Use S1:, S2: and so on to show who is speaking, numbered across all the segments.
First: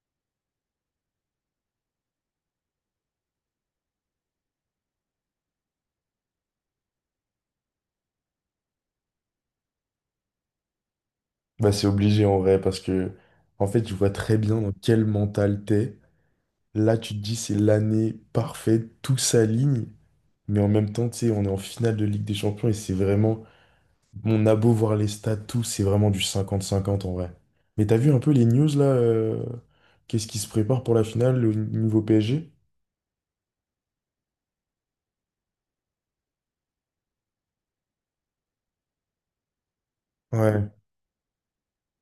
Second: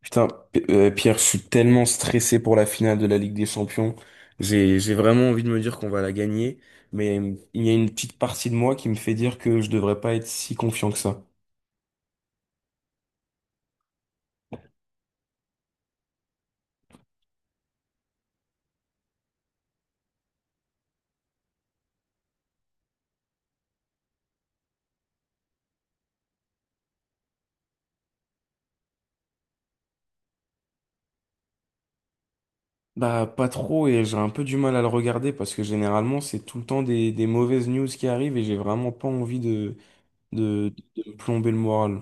S1: Putain, Pierre, je suis tellement stressé pour la finale de la Ligue des Champions. J'ai vraiment envie de me dire qu'on va la gagner, mais il y a une petite partie de moi qui me fait dire que je devrais pas être si confiant que ça.
S2: Bah, c'est obligé en vrai parce que en fait je vois très bien dans quel mental t'es. Là tu te dis c'est l'année parfaite, tout s'aligne, mais en même temps tu sais on est en finale de Ligue des Champions et c'est vraiment mon a beau voir les stats tout, c'est vraiment du cinquante cinquante en vrai. Mais t'as vu un peu les news là qu'est-ce qui se prépare pour la finale au niveau PSG?
S1: Bah, pas trop, et j'ai un peu du mal à le regarder parce que généralement, c'est tout le temps des mauvaises news qui arrivent et j'ai vraiment pas envie
S2: Ouais.
S1: de me plomber le moral.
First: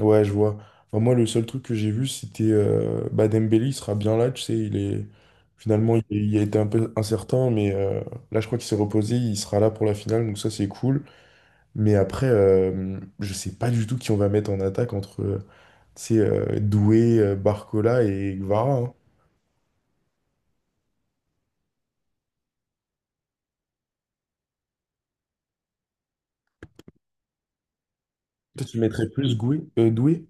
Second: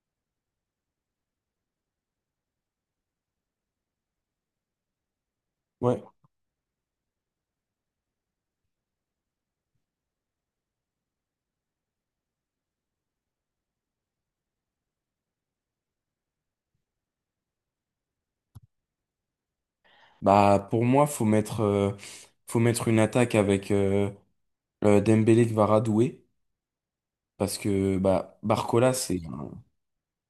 S2: Ouais, je vois. Enfin, moi, le seul truc que j'ai vu, c'était bah, Dembélé, il sera bien là, tu sais, il est... Finalement,
S1: Ouais.
S2: il a été un peu incertain, mais là, je crois qu'il s'est reposé, il sera là pour la finale, donc ça, c'est cool. Mais après, je sais pas du tout qui on va mettre en attaque entre, tu sais, Doué, Barcola et Guevara, hein.
S1: Bah, pour moi, faut mettre une attaque avec Dembélé qui va radouer. Parce que bah,
S2: Toi, tu mettrais plus Doué?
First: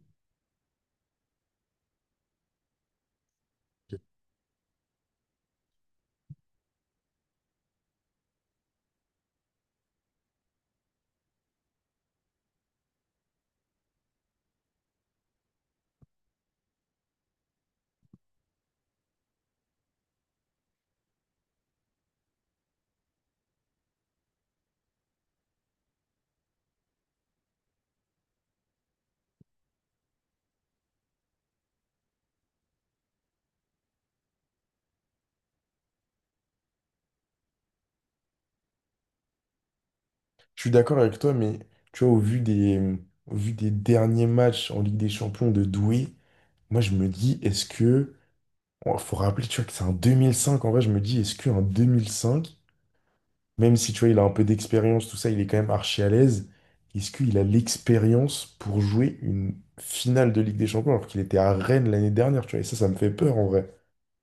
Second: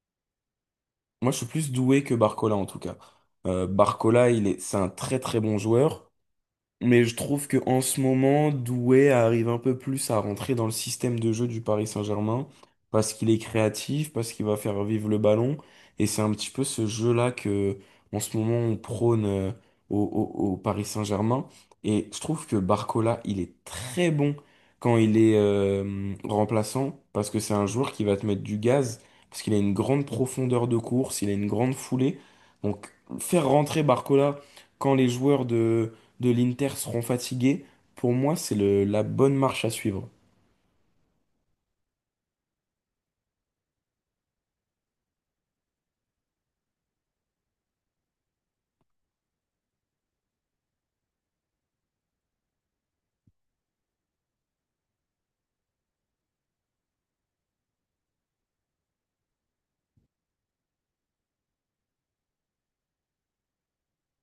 S1: Moi, je suis plus doué que Barcola, en tout cas.
S2: Je
S1: Barcola, il est... c'est un très très bon joueur. Mais je trouve que en ce moment, Doué arrive un peu plus à rentrer dans le système de jeu du Paris Saint-Germain parce qu'il est créatif, parce qu'il va faire vivre le ballon. Et c'est un petit peu ce jeu-là que, en ce moment, on prône au, au- au Paris Saint-Germain. Et je trouve que Barcola, il est très bon quand il est remplaçant parce que c'est un joueur qui va te mettre du gaz, parce qu'il a une grande profondeur de course, il a une grande foulée. Donc, faire rentrer Barcola quand les joueurs de l'Inter seront fatigués, pour moi, la bonne marche à suivre.
S2: suis d'accord avec toi, mais tu vois, au vu des derniers matchs en Ligue des Champions de Doué, moi, je me dis, est-ce que... Il faut rappeler, tu vois, que c'est en 2005. En vrai, je me dis, est-ce qu'en 2005, même si, tu vois, il a un peu d'expérience, tout ça, il est quand même archi à l'aise, est-ce qu'il a l'expérience pour jouer une finale de Ligue des Champions alors qu'il était à Rennes l'année dernière, tu vois? Et ça me fait peur, en vrai.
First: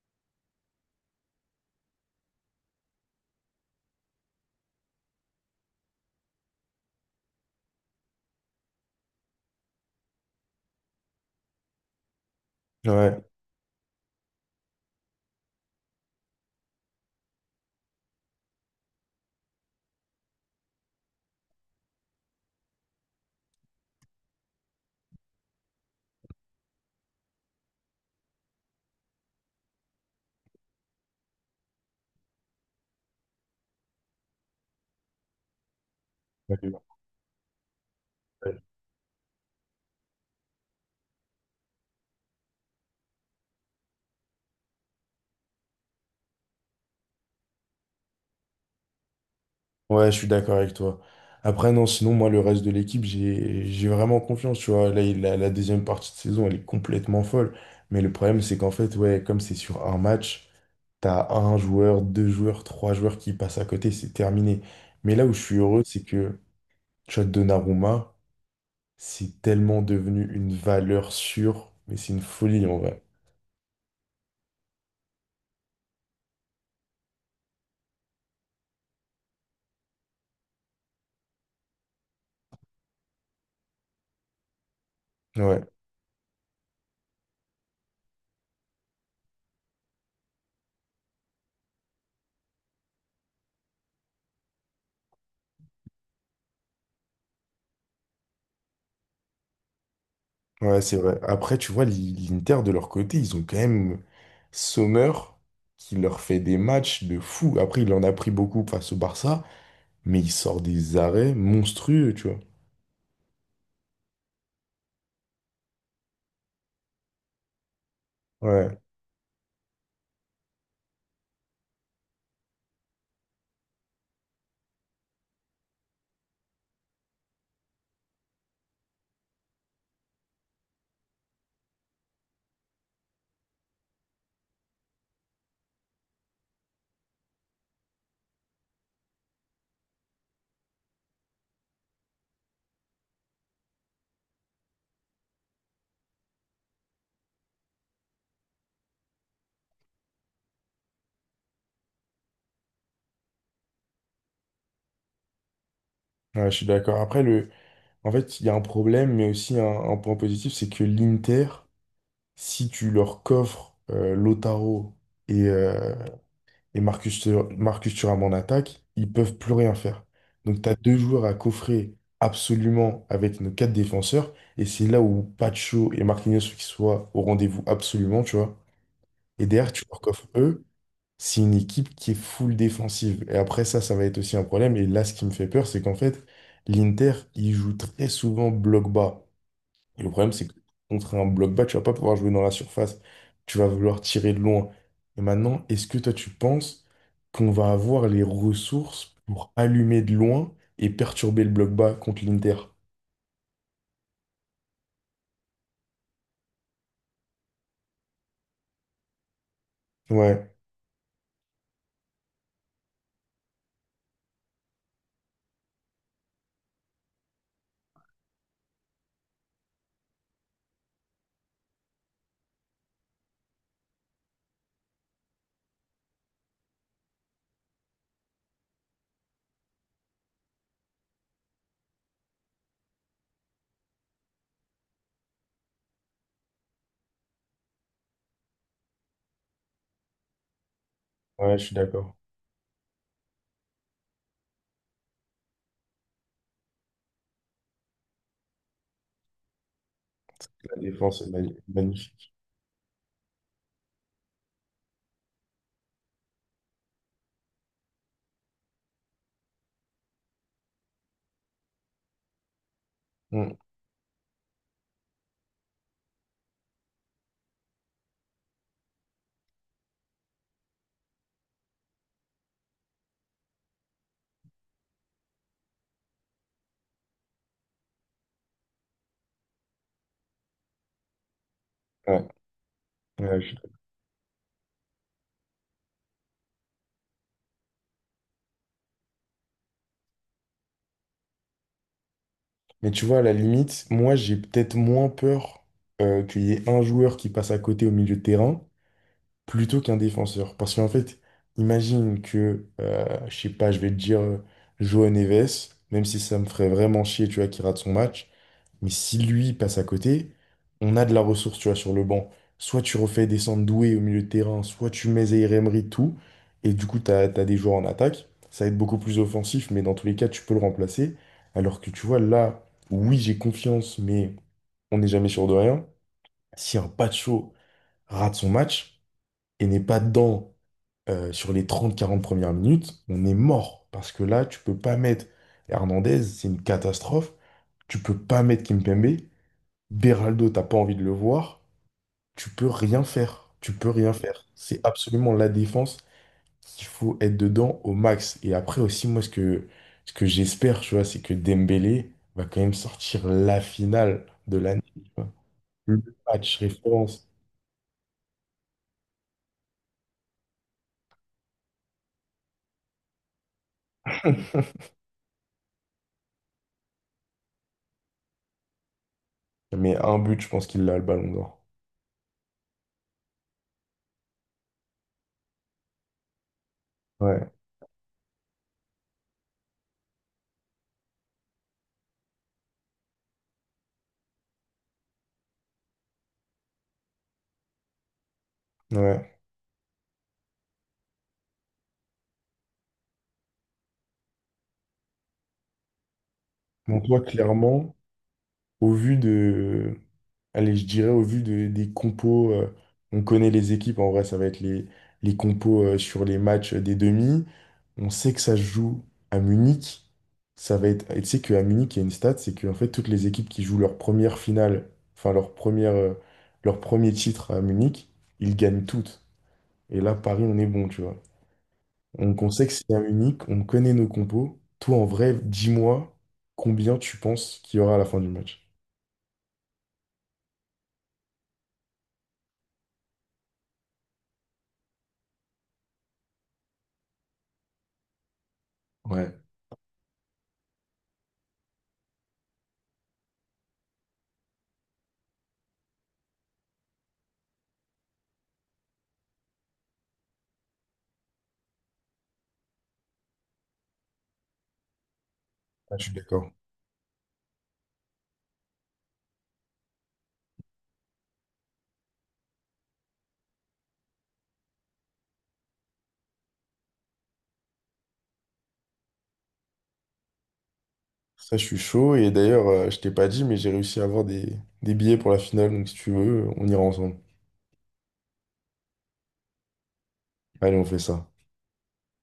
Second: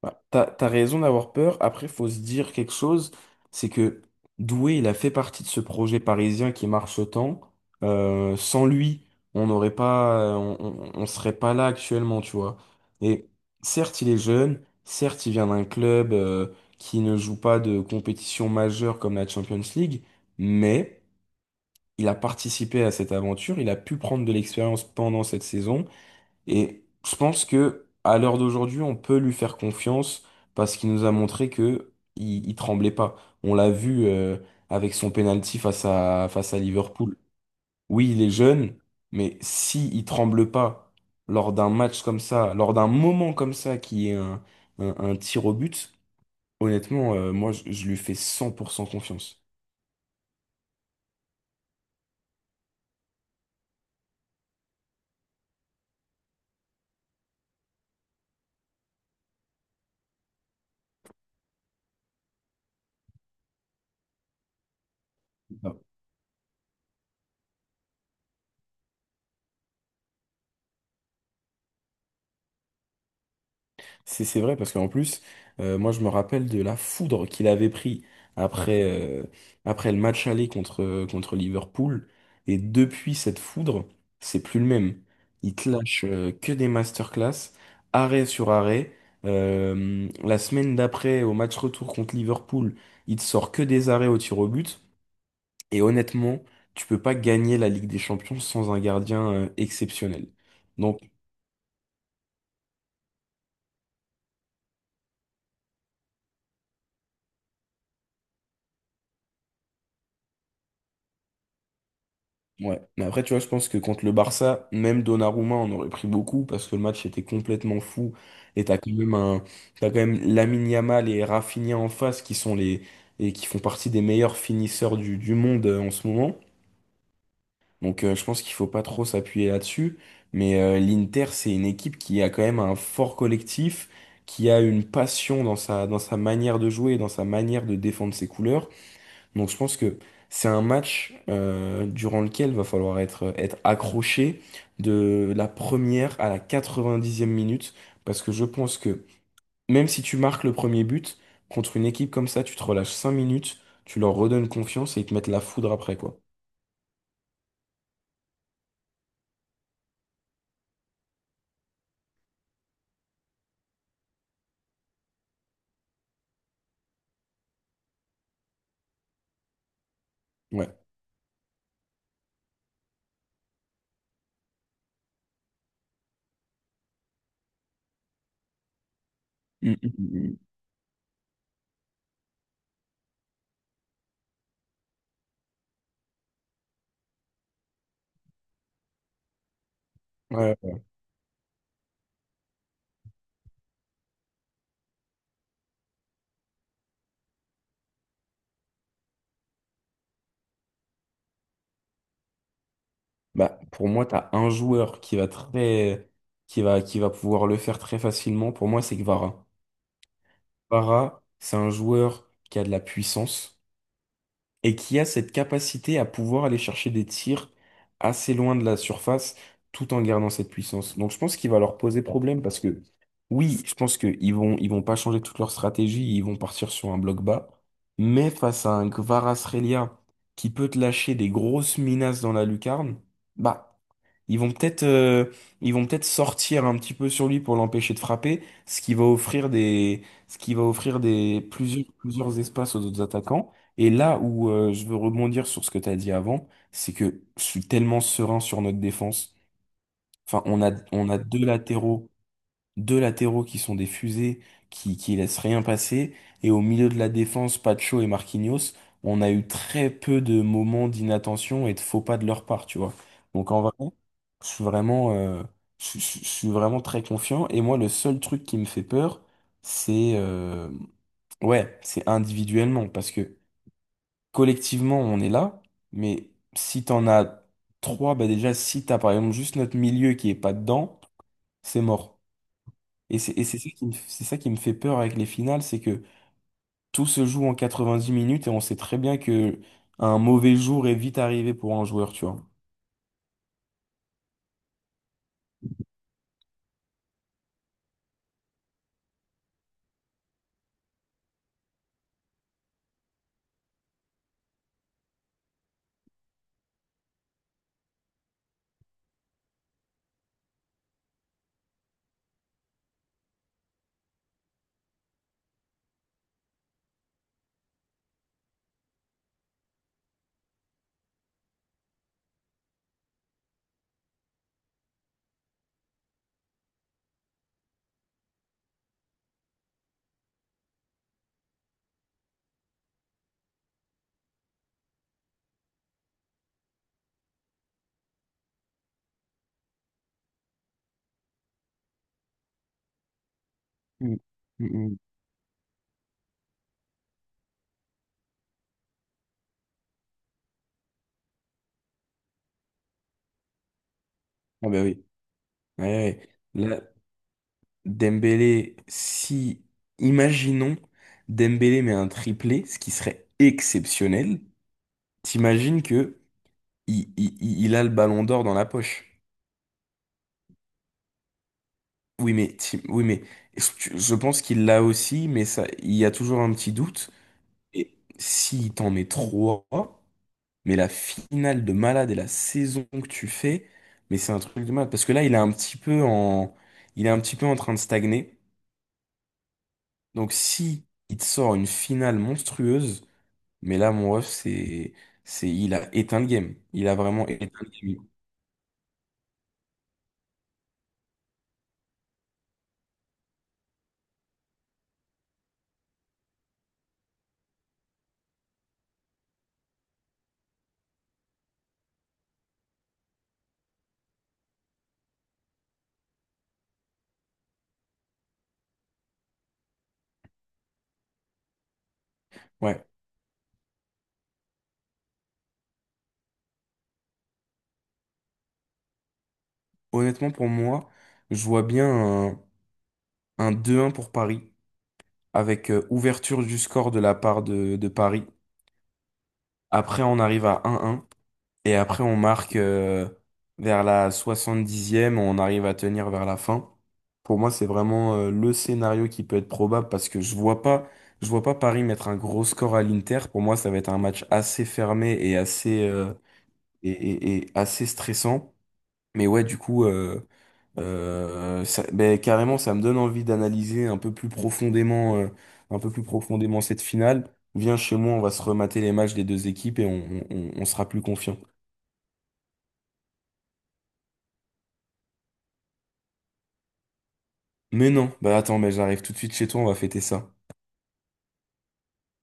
S1: Bah, t'as raison d'avoir peur. Après, faut se dire quelque chose, c'est que Doué, il a fait partie de ce projet parisien qui marche autant. Sans lui, on n'aurait pas, on serait pas là actuellement, tu vois.
S2: Ouais.
S1: Et certes, il est jeune. Certes, il vient d'un club qui ne joue pas de compétition majeure comme la Champions League, mais il a participé à cette aventure. Il a pu prendre de l'expérience pendant cette saison. Et je pense que à l'heure d'aujourd'hui, on peut lui faire confiance parce qu'il nous a montré que il tremblait pas. On l'a vu avec son penalty face à Liverpool. Oui, il est jeune, mais si il tremble pas lors d'un match comme ça, lors d'un moment comme ça qui un tir au but, honnêtement, je lui fais 100% confiance.
S2: Ouais, je suis d'accord avec toi. Après, non, sinon, moi, le reste de l'équipe, j'ai vraiment confiance, tu vois. Là, la deuxième partie de saison, elle est complètement folle. Mais le problème, c'est qu'en fait, ouais, comme c'est sur un match, t'as un joueur, deux joueurs, trois joueurs qui passent à côté, c'est terminé. Mais là où je suis heureux, c'est que Chad Donnarumma, c'est tellement devenu une valeur sûre, mais c'est une folie en vrai.
S1: C'est vrai parce qu'en plus, moi je me rappelle de la foudre qu'il avait pris après, euh, après le match aller contre Liverpool. Et depuis cette foudre, c'est plus le même. Il
S2: Ouais,
S1: te lâche euh, que des masterclass, arrêt sur arrêt. La semaine d'après, au match retour contre Liverpool, il te sort que des arrêts au tir au but. Et honnêtement, tu peux pas gagner la Ligue des Champions sans un gardien exceptionnel.
S2: ouais, c'est
S1: Donc
S2: vrai. Après, tu vois, l'Inter de leur côté, ils ont quand même Sommer qui leur fait des matchs de fou. Après, il en a pris beaucoup face au Barça, mais il sort des arrêts monstrueux, tu vois.
S1: Ouais, mais après, tu vois, je pense que contre le Barça, même Donnarumma, on aurait pris beaucoup parce que le match était complètement fou. Et
S2: Ouais,
S1: t'as quand même Lamine Yamal et Rafinha en face qui et qui font partie des meilleurs finisseurs du monde en ce moment. Donc, je pense qu'il faut pas trop s'appuyer là-dessus. Mais l'Inter, c'est une équipe qui a quand même un fort collectif, qui a une passion dans sa manière de jouer, dans sa manière de défendre ses couleurs. Donc je pense que c'est un match durant lequel va falloir être accroché de la première à la quatre-vingt-dixième minute, parce que je pense que même si tu marques le premier but, contre une équipe comme ça, tu te relâches 5 minutes, tu leur redonnes confiance et ils te mettent la foudre après, quoi.
S2: ouais, je suis d'accord. Après, le... en fait, il y a un problème, mais aussi un point positif, c'est que l'Inter. Si tu leur coffres Lautaro et, euh, et Marcus Thuram en attaque, ils peuvent plus rien faire. Donc tu
S1: Ouais.
S2: as deux joueurs à coffrer absolument avec nos quatre défenseurs, et c'est là où Pacho et Marquinhos faut qu'ils soient au rendez-vous absolument, tu vois. Et derrière,
S1: Mm,
S2: tu leur coffres
S1: mm,
S2: eux, c'est une équipe qui est full défensive. Et après ça, ça va être aussi un problème. Et là, ce qui me fait peur, c'est qu'en fait, l'Inter, il joue très souvent bloc bas. Le problème,
S1: mm.
S2: c'est que
S1: Ouais.
S2: contre un bloc bas, tu vas pas pouvoir jouer dans la surface. Tu vas vouloir tirer de loin. Et maintenant, est-ce que toi, tu penses qu'on va avoir les ressources pour allumer de loin et perturber le bloc bas contre l'Inter?
S1: Bah, pour moi, tu as un joueur qui va très, qui va pouvoir le faire très facilement. Pour moi, c'est Kvara.
S2: Ouais,
S1: Kvara, c'est un joueur qui a de la puissance, et qui a cette capacité à pouvoir aller chercher des tirs assez loin de la surface tout en gardant cette puissance. Donc je pense qu'il va leur poser problème parce que oui, je pense qu'ils vont ils vont pas changer toute leur stratégie, ils vont partir sur un bloc bas, mais face à un Kvaratskhelia qui peut te lâcher des grosses menaces dans la lucarne, bah ils vont peut-être euh, ils vont peut-être sortir un petit peu sur lui pour l'empêcher de frapper, ce qui va offrir des
S2: ouais, je suis
S1: plusieurs
S2: d'accord.
S1: plusieurs espaces aux autres attaquants. Et là où je veux rebondir sur ce que tu as dit avant, c'est que je suis tellement serein sur notre défense. Enfin,
S2: La
S1: on a
S2: défense est magnifique.
S1: deux latéraux qui sont des fusées qui laissent rien passer, et au milieu de la défense, Pacho et Marquinhos, on a eu très peu de moments d'inattention et de faux pas de leur part, tu vois. Donc
S2: Mm.
S1: en vrai, je suis vraiment, euh, je suis vraiment très confiant, et moi, le seul truc qui me fait peur, c'est ouais, c'est individuellement, parce que collectivement, on est là, mais si t'en as trois, bah déjà, si t'as par exemple juste notre milieu qui est pas dedans, c'est mort.
S2: Ouais,
S1: Et
S2: ouais, je suis
S1: c'est
S2: d'accord.
S1: ça qui c'est ça qui me fait peur avec les finales, c'est que tout se joue en 90 minutes et on sait très bien que un mauvais jour est vite arrivé pour un joueur, tu vois.
S2: Mais tu vois, à la limite, moi, j'ai peut-être moins peur qu'il y ait un joueur qui passe à côté au milieu de terrain plutôt qu'un défenseur. Parce qu'en fait, imagine que, je sais pas, je vais te dire Joao Neves, même si ça me ferait vraiment chier, tu vois, qu'il rate son match, mais si lui passe à côté, on a de la ressource, tu vois, sur le banc. Soit tu refais descendre Doué au milieu de terrain, soit tu mets Zaïre Emery, tout, et du coup, t'as des joueurs en attaque. Ça va être beaucoup plus offensif, mais dans tous les cas, tu peux le remplacer. Alors que tu vois, là, oui, j'ai confiance, mais on n'est jamais sûr de rien. Si un Pacho rate son match et n'est pas dedans sur les trente-quarante premières minutes, on est mort. Parce que là, tu peux pas mettre Hernandez, c'est une catastrophe. Tu peux pas mettre Kimpembe. Beraldo, t'as pas envie de le voir. Tu peux rien faire. Tu peux rien
S1: Mm.
S2: faire.
S1: Mm,
S2: C'est
S1: mm.
S2: absolument la défense qu'il faut être dedans au max. Et après aussi, moi, ce que j'espère, tu vois, c'est que Dembélé va quand même sortir la finale de
S1: Ah bah
S2: l'année, tu
S1: oui.
S2: vois.
S1: Ouais,
S2: Le
S1: ouais.
S2: match
S1: Là,
S2: référence.
S1: Dembélé, si, imaginons, Dembélé met un triplé, ce qui serait exceptionnel. T'imagines que il a le ballon d'or dans la poche.
S2: Mais un but, je pense qu'il a le ballon d'or.
S1: Oui, mais je pense qu'il l'a aussi, mais ça, il y a toujours un petit doute.
S2: Ouais,
S1: Et si t'en mets trois, mais la finale de malade et la saison que tu fais, mais c'est un truc de malade. Parce que là, il est un petit peu en train de stagner.
S2: ouais.
S1: Donc si il te sort une finale monstrueuse, mais là, mon ref, c'est, il a éteint le game. Il a
S2: Donc toi,
S1: vraiment éteint le
S2: clairement.
S1: game.
S2: Au vu de, allez, je dirais des compos, on connaît les équipes, en vrai, ça va être les compos sur les matchs des demi. On sait que ça se joue à Munich. Ça va être, et tu sais qu'à Munich, il y a une stat, c'est qu'en fait, toutes les équipes qui jouent leur première finale, enfin leur première, euh, leur premier titre à Munich, ils gagnent toutes. Et là, Paris, on est bon, tu vois. Donc, on sait que
S1: Ouais.
S2: c'est à Munich, on connaît nos compos. Toi, en vrai, dis-moi combien tu penses qu'il y aura à la fin du match.
S1: Honnêtement, pour moi, je vois bien un 2-1 pour Paris, avec ouverture du score de la part de Paris.
S2: Ouais.
S1: Après, on arrive à un un. Et après, on marque vers la soixante dixième, on arrive à tenir vers la fin. Pour moi, c'est vraiment le scénario qui peut être probable parce que je vois pas Paris mettre un gros score à l'Inter. Pour moi, ça va être un match assez fermé
S2: Ah, je suis d'accord.
S1: et assez stressant. Mais ouais, du coup, ben, carrément, ça me donne envie d'analyser un peu plus profondément cette finale. Viens chez moi, on va se remater les matchs des deux équipes et on sera plus confiant.
S2: Ça, je suis chaud. Et d'ailleurs, je t'ai pas dit, mais j'ai réussi à avoir des billets pour la finale. Donc, si tu veux, on ira ensemble.
S1: Mais non, bah attends, mais j'arrive tout de suite chez toi, on va fêter ça.
S2: Allez, on fait ça.